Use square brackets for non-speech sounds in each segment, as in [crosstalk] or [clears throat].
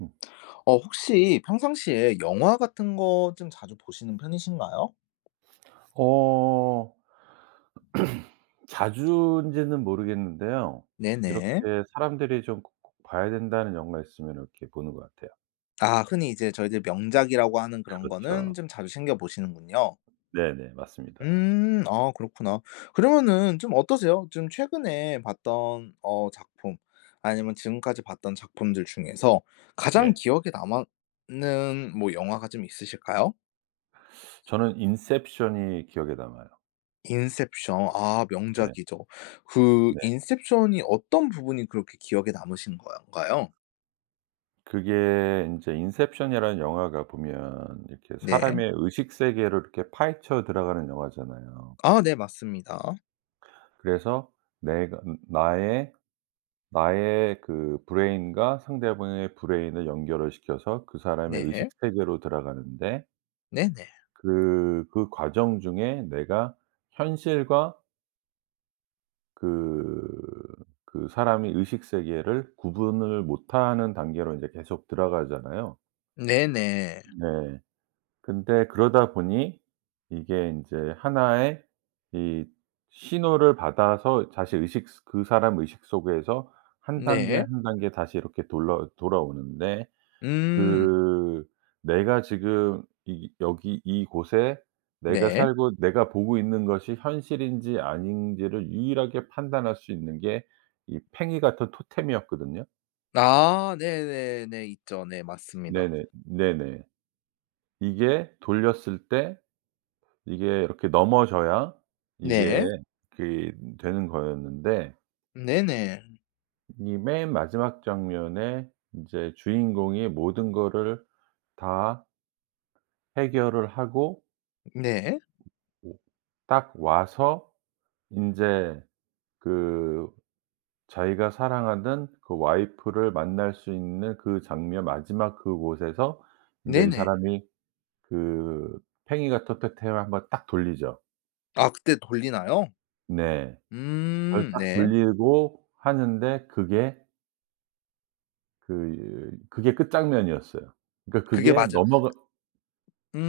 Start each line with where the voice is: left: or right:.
right: 음.
left: 혹시 평상시에 영화 같은 거 좀 자주 보시는 편이신가요?
right: 어 [clears throat] 자주인지는 모르겠는데요.
left: 네네.
right: 이렇게 사람들이 좀 꼭 봐야 된다는 영화 있으면 이렇게 보는 것 같아요.
left: 아 흔히 이제 저희들 명작이라고 하는 그런 거는
right: 그렇죠.
left: 좀 자주 챙겨 보시는군요.
right: 네네. 맞습니다.
left: 음. 아 그렇구나. 그러면은 좀 어떠세요? 좀 최근에 봤던 작품 아니면 지금까지 봤던 작품들 중에서 가장
right: 네.
left: 기억에 남는 뭐 영화가 좀 있으실까요?
right: 저는 인셉션이 기억에 남아요.
left: 인셉션. 아
right: 네.
left: 명작이죠. 그
right: 네.
left: 인셉션이 어떤 부분이 그렇게 기억에 남으신 건가요?
right: 그게 인제 인셉션이라는 영화가 보면 이렇게
left: 네.
right: 사람의 의식 세계로 이렇게 파헤쳐 들어가는 영화잖아요.
left: 아 네 맞습니다.
right: 그래서 내가 나의 나의 그 브레인과 상대방의 브레인을 연결을 시켜서 그 사람의 의식
left: 네.
right: 세계로 들어가는데
left: 네네.
right: 그 과정 중에 내가 현실과 그 그 사람이 의식 세계를 구분을 못하는 단계로 이제 계속 들어가잖아요.
left: 네네.
right: 네. 근데 그러다 보니 이게 인제 하나의 이 신호를 받아서 다시 의식 그 사람 의식 속에서 한 단계,
left: 네.
right: 한 단계 다시 이렇게 돌러 돌아오는데
left: 음.
right: 그 내가 지금 이 여기 이곳에 내가
left: 네.
right: 살고 내가 보고 있는 것이 현실인지 아닌지를 유일하게 판단할 수 있는 게 이 팽이 같은 토템이었거든요.
left: 아 네네네. 있죠. 네 맞습니다.
right: 네네. 네네. 이게 돌렸을 때 이게 이렇게 넘어져야 이게
left: 네.
right: 그 되는 거였는데
left: 네네.
right: 이 맨 마지막 장면에 인제 주인공이 모든 거를 다 해결을 하고
left: 네.
right: 오 딱 와서 인제 그 자기가 사랑하는 그 와이프를 만날 수 있는 그 장면 마지막 그곳에서 인제 이
left: 네네.
right: 사람이 그 팽이가 떳떳해요 한번 딱 돌리죠.
left: 아 그때 돌리나요?
right: 네. 그걸 딱
left: 네.
right: 돌리고 하는데 그게 그게 끝장면이었어요. 그러니까
left: 그게
right: 그게
left: 맞아.
right: 넘어가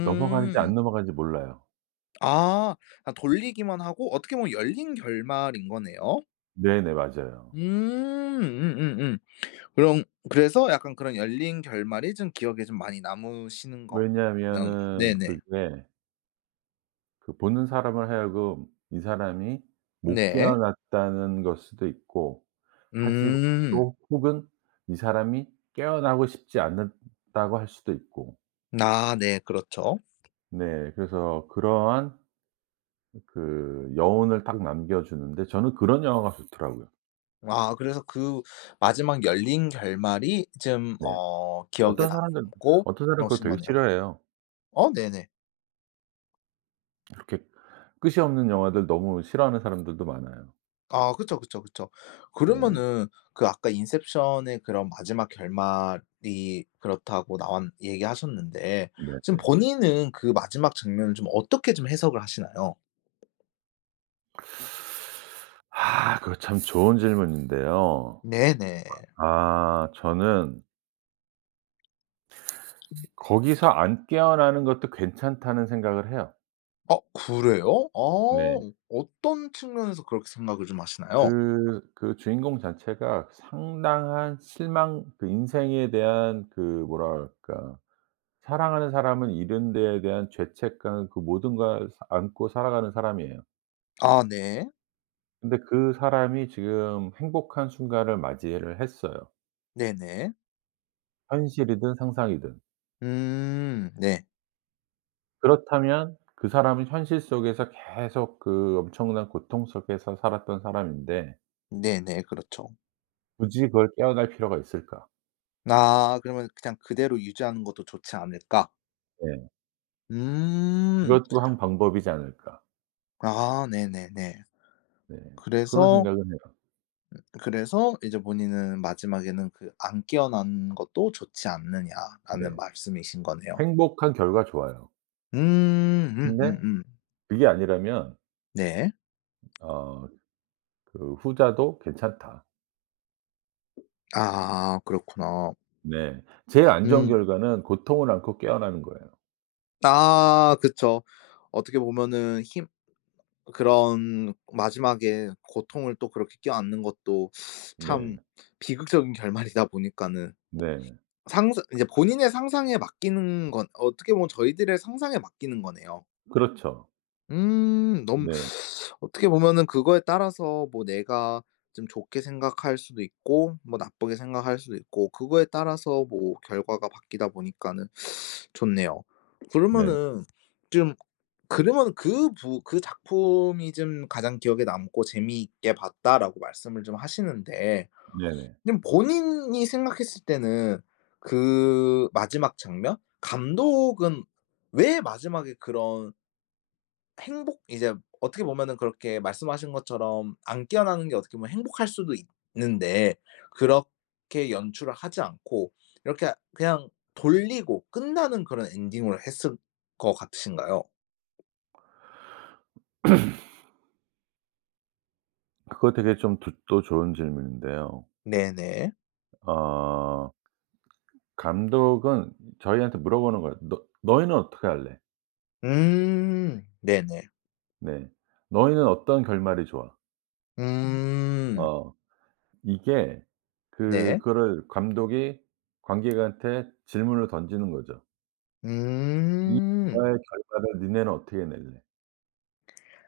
right: 넘어가는지 안 넘어가는지 몰라요.
left: 아. 아 돌리기만 하고 어떻게 보면 열린 결말인 거네요.
right: 네네. 맞아요.
left: 음. 그럼 그래서 약간 그런 열린 결말이 좀 기억에 좀 많이 남으시는 거.
right: 왜냐하면은
left: 네네.
right: 그게 그 보는 사람을 하여금 이 사람이 못
left: 네.
right: 깨어났다는 걸 수도 있고 하지
left: 음.
right: 또 혹은 이 사람이 깨어나고 싶지 않았다고 할 수도 있고.
left: 아 네 그렇죠.
right: 네. 그래서 그러한 그 여운을 딱 남겨 주는데 저는 그런 영화가 좋더라고요.
left: 아 그래서 그 마지막 열린 결말이 좀
right: 네.
left: 기억에
right: 어떤 사람들은
left: 남고
right: 어떤 사람은 그거
left: 그러신
right: 되게
left: 거네요.
right: 싫어해요.
left: 어 네네.
right: 이렇게 끝이 없는 영화들 너무 싫어하는 사람들도 많아요.
left: 아 그쵸, 그쵸, 그쵸.
right: 네.
left: 그러면은 그 아까 인셉션의 그런 마지막 결말이 그렇다고 나왔 얘기하셨는데 지금
right: 네네.
left: 본인은 그 마지막 장면을 좀 어떻게 좀 해석을 하시나요?
right: 아 그거 참 좋은 질문인데요.
left: 네네.
right: 아 저는 거기서 안 깨어나는 것도 괜찮다는 생각을 해요.
left: 어 그래요?
right: 네.
left: 어떤 측면에서 그렇게 생각을 좀 하시나요?
right: 그 주인공 자체가 상당한 실망 그 인생에 대한 그 뭐랄까 사랑하는 사람은 잃은 데에 대한 죄책감 그 모든 걸 사 안고 살아가는 사람이에요.
left: 아 네.
right: 근데 그 사람이 지금 행복한 순간을 맞이를 했어요,
left: 네네.
right: 현실이든 상상이든.
left: 음. 네.
right: 그렇다면 그 사람은 현실 속에서 계속 그 엄청난 고통 속에서 살았던 사람인데
left: 네네. 그렇죠.
right: 굳이 그걸 깨어날 필요가 있을까?
left: 아 그러면 '그냥 그대로 유지하는 것도 좋지 않을까.'
right: 네.
left: 음.
right: 그것도 한 방법이지 않을까.
left: 아 네네네.
right: 네. 그런
left: 그래서
right: 생각은 해요.
left: 그래서 이제 본인은 마지막에는 그 "안 깨어나는 것도 좋지 않느냐."라는
right: 네.
left: 말씀이신 거네요.
right: 행복한 결과 좋아요.
left: 음.
right: 근데 그게 아니라면
left: 네.
right: 어 그 후자도 괜찮다.
left: 아 그렇구나.
right: 네. 제일 안 좋은
left: 음.
right: 결과는 고통을 안고 깨어나는 거예요.
left: 아 그쵸. 어떻게 보면은 힘 그런 마지막에 고통을 또 그렇게 껴안는 것도
right: 네.
left: 참 비극적인 결말이다 보니까는
right: 네.
left: 상상 이제 본인의 상상에 맡기는 건 어떻게 보면 저희들의 상상에 맡기는 거네요.
right: 그렇죠.
left: 너무
right: 네.
left: 어떻게 보면은 그거에 따라서 뭐 내가 좀 좋게 생각할 수도 있고 뭐 나쁘게 생각할 수도 있고 그거에 따라서 뭐 결과가 바뀌다 보니까는 좋네요.
right: 네.
left: 그러면은 좀 그러면 그 부 그 작품이 좀 가장 기억에 남고 재미있게 봤다라고 말씀을 좀 하시는데
right: 네네.
left: 그럼 본인이 생각했을 때는 그 마지막 장면? 감독은 왜 마지막에 그런 행복 이제 어떻게 보면은 그렇게 말씀하신 것처럼 안 깨어나는 게 어떻게 보면 행복할 수도 있는데 그렇게 연출을 하지 않고 이렇게 그냥 돌리고 끝나는 그런 엔딩으로 했을 것 같으신가요?
right: 그거 되게 좀 드 또 좋은 질문인데요.
left: 네네.
right: 어 감독은 저희한테 물어보는 거예요. "너 너희는 어떻게 할래?"
left: 음. 네네.
right: 네. "너희는 어떤 결말이 좋아?"
left: 음.
right: 어. 이게 그
left: 네.
right: 그거를 감독이 관객한테 질문을 던지는 거죠. "이
left: 음.
right: 영화의 결말을 니네는 어떻게 낼래?"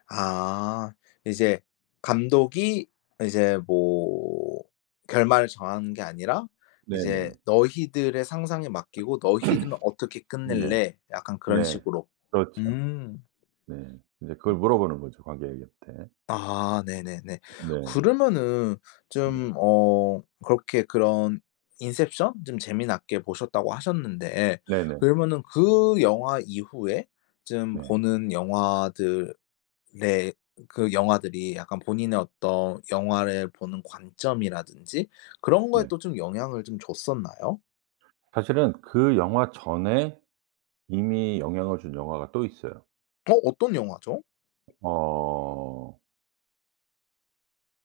left: 아. 이제 감독이 이제 뭐 결말을 정하는 게 아니라 이제
right: 네네.
left: "너희들의 상상에 맡기고 너희들은 어떻게
right: 네.
left: 끝낼래?" 약간 그런
right: 네.
left: 식으로.
right: 그렇죠.
left: 음.
right: 네. 인제 그걸 물어보는 거죠, 관객한테.
left: 아 네네네.
right: 네.
left: 그러면은
right: 네.
left: 좀 그렇게 그런 인셉션 좀 재미나게 보셨다고 하셨는데
right: 네네.
left: 그러면은 그 영화 이후에 좀
right: 네.
left: 보는 영화들. 네. 그 영화들이 약간 본인의 어떤 영화를 보는 관점이라든지 그런 거에
right: 네.
left: 또 좀 영향을 좀 줬었나요?
right: 사실은 그 영화 전에 이미 영향을 준 영화가 또 있어요.
left: 어 어떤 영화죠?
right: 어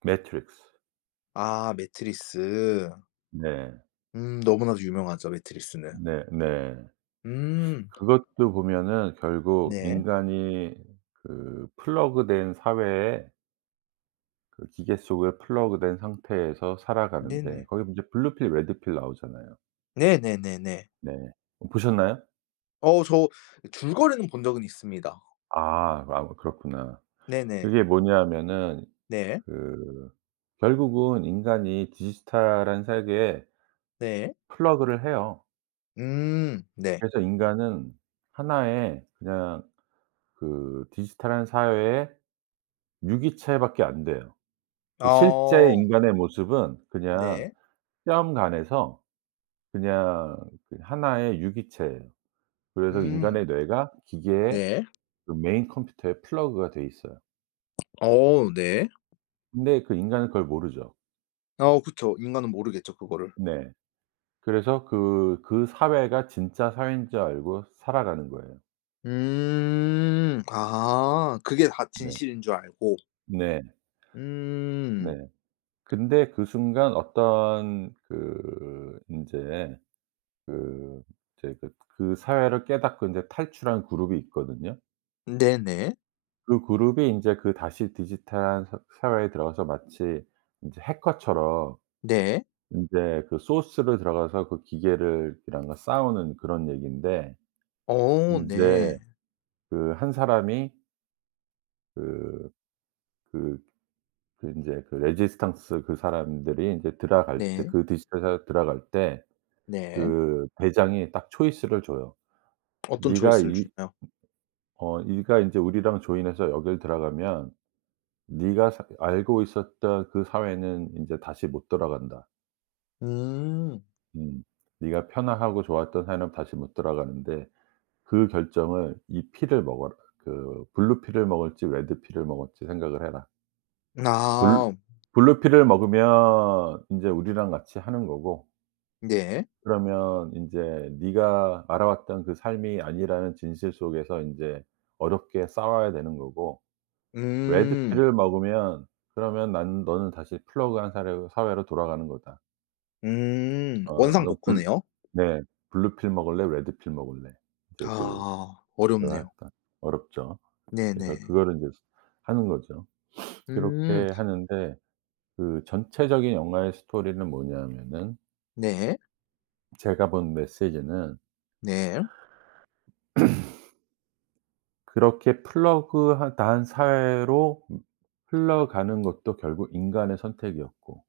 right: 매트릭스.
left: 아 매트릭스.
right: 네.
left: 너무나도 유명하죠 매트릭스는.
right: 네 네.
left: 음
right: 그것도 보면은 결국
left: 네.
right: 인간이 그 플러그된 사회에 그 기계 속에 플러그된 상태에서
left: 네네.
right: 살아가는데 거기 이제 블루 필 레드 필 나오잖아요.
left: 네네네네.
right: 네. 보셨나요?
left: 어 저 줄거리는 본 적은 있습니다.
right: 아 그렇구나.
left: 네네.
right: 그게 뭐냐면은
left: 네.
right: 그 결국은 인간이 디지털한 세계에
left: 네.
right: 플러그를 해요.
left: 네.
right: 그래서 인간은 하나의 그냥 그 디지털한 사회의 유기체밖에 안 돼요. 그 실제
left: 어
right: 인간의 모습은 그냥
left: 네.
right: 시험관에서 그냥 그 하나의 유기체예요. 그래서
left: 음
right: 인간의 뇌가 기계의
left: 네.
right: 그 메인 컴퓨터에 플러그가 돼 있어요.
left: 어 네.
right: 근데 그 인간은 그걸 모르죠.
left: 어 그쵸. 인간은 모르겠죠 그거를.
right: 네. 그래서 그 사회가 진짜 사회인 줄 알고 살아가는 거예요.
left: 음. 아 그게 다
right: 네.
left: 진실인 줄 알고.
right: 네.
left: 음.
right: 네. 근데 그 순간 어떤 그 인제 그 이제 그 사회를 깨닫고 인제 탈출한 그룹이 있거든요.
left: 네네.
right: 그 그룹이 인제 그 다시 디지털한 사 사회에 들어가서 마치 인제 해커처럼
left: 네.
right: 인제 그 소스로 들어가서 그 기계를 이랑과 싸우는 그런 얘기인데
left: 어
right: 인제
left: 네.
right: 그 한 사람이 그 그 그 인제 그 레지스탕스 그 사람들이 인제 들어갈 때
left: 네.
right: 그 디지털 사회에 들어갈 때
left: 네.
right: 그 대장이 딱 초이스를 줘요.
left: 어떤
right: "네가
left: 조회수를
right: 이
left: 주나요?
right: 어 네가 인제 우리랑 조인해서 여길 들어가면 네가 사 알고 있었던 그 사회는 인제 다시 못 돌아간다."
left: 음.
right: 음. 네가 편하고 좋았던 사이 다시 못 돌아가는데 그 결정을 이 피를 먹어라. 그 블루 피를 먹을지 레드 피를 먹을지 생각을 해라. 블
left: 아
right: 블루 피를 먹으면 인제 우리랑 같이 하는 거고
left: 네.
right: 그러면 인제 네가 알아왔던 그 삶이 아니라는 진실 속에서 인제 어렵게 싸워야 되는 거고 레드
left: 음.
right: 피를 먹으면 그러면 난 너는 다시 플러그한 사로 사회로 돌아가는 거다.
left: 음.
right: 어 "넌 블."
left: 원상복구네요.
right: 네. "블루 필 먹을래? 레드 필 먹을래?" 이제 그걸
left: 아 어렵네요.
right: 하니까 어렵죠. 그래서
left: 네네.
right: 그거를 인제 하는 거죠.
left: 음.
right: 그렇게 하는데 그 전체적인 영화의 스토리는 뭐냐면은
left: 네.
right: 제가 본 메시지는
left: 네.
right: 그렇게 플러그한 다한 사회로 흘러가는 것도 결국 인간의 선택이었고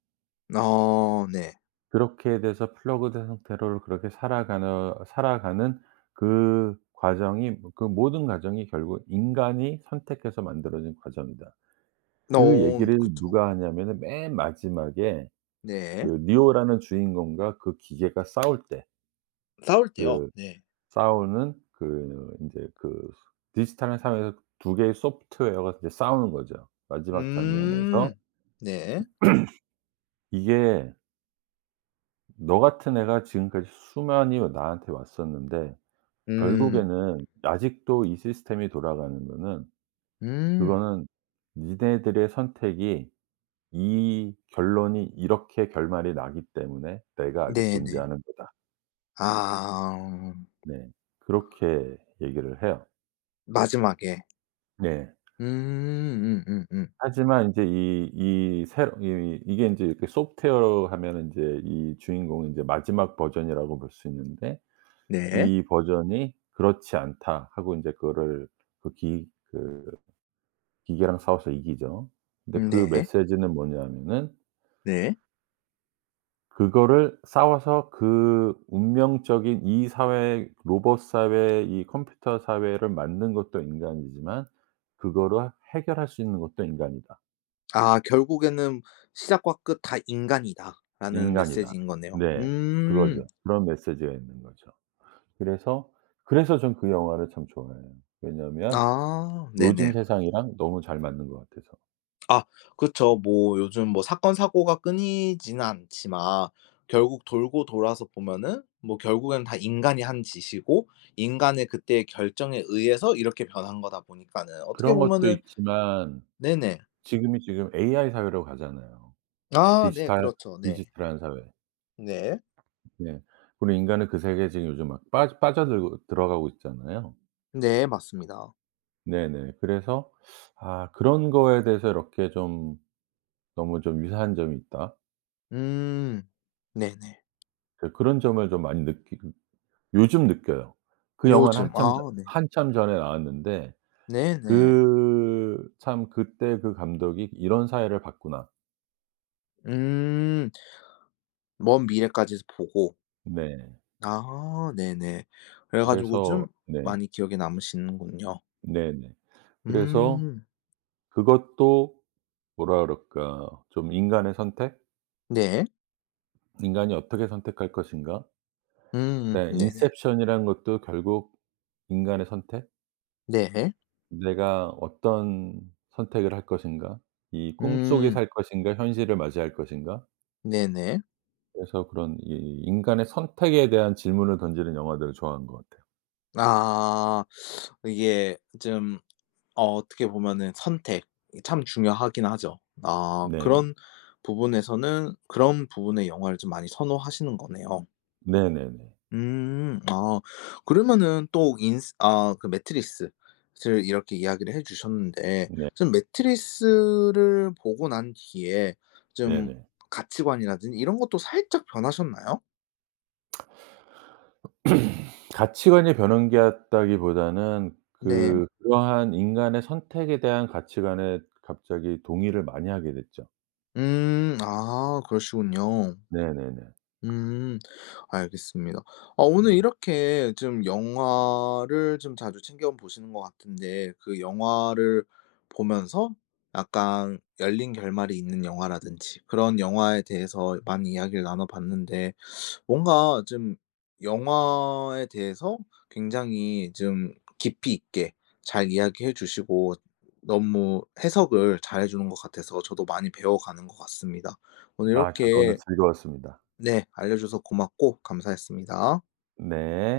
left: 어 네.
right: 그렇게 돼서 플러그드 상태로 그렇게 살아가는 그 과정이 그 모든 과정이 결국 인간이 선택해서 만들어진 과정이다. 그
left: 어
right: 얘기를
left: 그쵸.
right: 누가 하냐면은 맨 마지막에
left: 네.
right: 그 니오라는 주인공과 그 기계가 싸울 때
left: 싸울 때요?
right: 그
left: 네.
right: 싸우는 그 인제 그 디지털한 사회에서 2개의 소프트웨어가 이제 싸우는 거죠. 마지막 장면에서
left: 음. 네.
right: 이게 "너 같은 애가 지금까지 수많이 나한테 왔었는데
left: 음.
right: 결국에는 아직도 이 시스템이 돌아가는 거는
left: 음.
right: 그거는 니네들의 선택이 이 결론이 이렇게 결말이 나기 때문에 내가 아직
left: 네네.
right: 존재하는 거다."
left: 아.
right: 네. 그렇게 얘기를 해요.
left: 마지막에.
right: 네.
left: 음.
right: 하지만 인제 이 새로 이 이게 인제 이렇게 소프트웨어로 하면은 인제 이 주인공이 인제 마지막 버전이라고 볼 수 있는데
left: 네.
right: 이 버전이 "그렇지 않다." 하고 인제 그거를 그기그 기계랑 싸워서 이기죠. 근데 그
left: 네.
right: 메시지는 뭐냐면은
left: 네.
right: 그거를 싸워서 그 운명적인 이 사회 로봇 사회 이 컴퓨터 사회를 만든 것도 인간이지만 그거를 해결할 수 있는 것도 인간이다.
left: 아 결국에는 '시작과 끝 다 인간이다.'라는
right: 인간이다.
left: 메시지인 거네요.
right: 네.
left: 음.
right: 그거죠. 그런 메시지가 있는 거죠. 그래서 그래서 전 그 영화를 참 좋아해요. 왜냐하면
left: 아.
right: 요즘
left: 네네.
right: 세상이랑 너무 잘 맞는 것 같아서.
left: 아 그쵸. 뭐 요즘 뭐 사건 사고가 끊이지는 않지만 결국 돌고 돌아서 보면은 뭐 결국엔 다 인간이 한 짓이고 인간의 그때의 결정에 의해서 이렇게 변한 거다 보니까는 어떻게
right: 그런 것도
left: 보면은.
right: 있지만
left: 네네.
right: 지금 AI 사회로 가잖아요.
left: 아 네.
right: 디지털
left: 그렇죠. 네.
right: 디지털한 사회.
left: 네.
right: 네. 그리고 인간은 그 세계에 지금 요즘 막 빠져들고 들어가고 있잖아요.
left: 네. 맞습니다.
right: 네네. 그래서 아 그런 거에 대해서 이렇게 좀 너무 좀 유사한 점이 있다.
left: 음. 네네.
right: 그 그런 점을 좀 많이 느끼 요즘 느껴요. 그 영화는
left: 요즘. 아 네.
right: 한참 전에 나왔는데
left: 네네.
right: 그 참 그때 그 감독이 '이런 사회를 봤구나.'
left: 음. 먼 미래까지 보고.
right: 네.
left: 아 네네. 그래 가지고
right: 그래서
left: 좀
right: 네.
left: 많이 기억에 남으시는군요.
right: 네네. 그래서
left: 음.
right: 그것도 뭐라 그럴까 좀 인간의 선택?
left: 네.
right: '인간이 어떻게 선택할 것인가?' 네.
left: 네네.
right: 인셉션이라는 것도 결국 인간의 선택?
left: 네.
right: '내가 어떤 선택을 할 것인가? 이 꿈속에
left: 음.
right: 살 것인가? 현실을 맞이할 것인가?'
left: 네네.
right: 그래서 그런 이 인간의 선택에 대한 질문을 던지는 영화들을 좋아하는 것 같아요.
left: 아. 이게 좀 어떻게 보면은 선택 이 참 중요하긴 하죠. 아
right: 네.
left: 그런 부분에서는 그런 부분의 영화를 좀 많이 선호하시는 거네요.
right: 네네네.
left: 음. 아 그러면은 또 인스 아 그 매트릭스를 이렇게 이야기를 해 주셨는데
right: 네.
left: 좀 매트릭스를 보고 난 뒤에 좀
right: 네네.
left: 가치관이라든지 이런 것도 살짝 변하셨나요?
right: [clears throat] 가치관이 변한 게 같다기보다는
left: 네.
right: 그 그러한 인간의 선택에 대한 가치관에 갑자기 동의를 많이 하게 됐죠.
left: 음. 아 그러시군요.
right: 네네네. 네.
left: 음. 알겠습니다. 아 오늘
right: 네, 네.
left: 이렇게 좀 영화를 좀 자주 챙겨 보시는 것 같은데 그 영화를 보면서 약간 열린 결말이 있는 영화라든지 그런 영화에 대해서 많이 이야기를 나눠 봤는데 뭔가 좀 영화에 대해서 굉장히 좀 깊이 있게 잘 이야기해 주시고 너무 해석을 잘해 주는 것 같아서 저도 많이 배워가는 것 같습니다. 오늘
right: 아 저도 오늘
left: 이렇게
right: 즐거웠습니다.
left: 네, 알려줘서 고맙고 감사했습니다.
right: 네.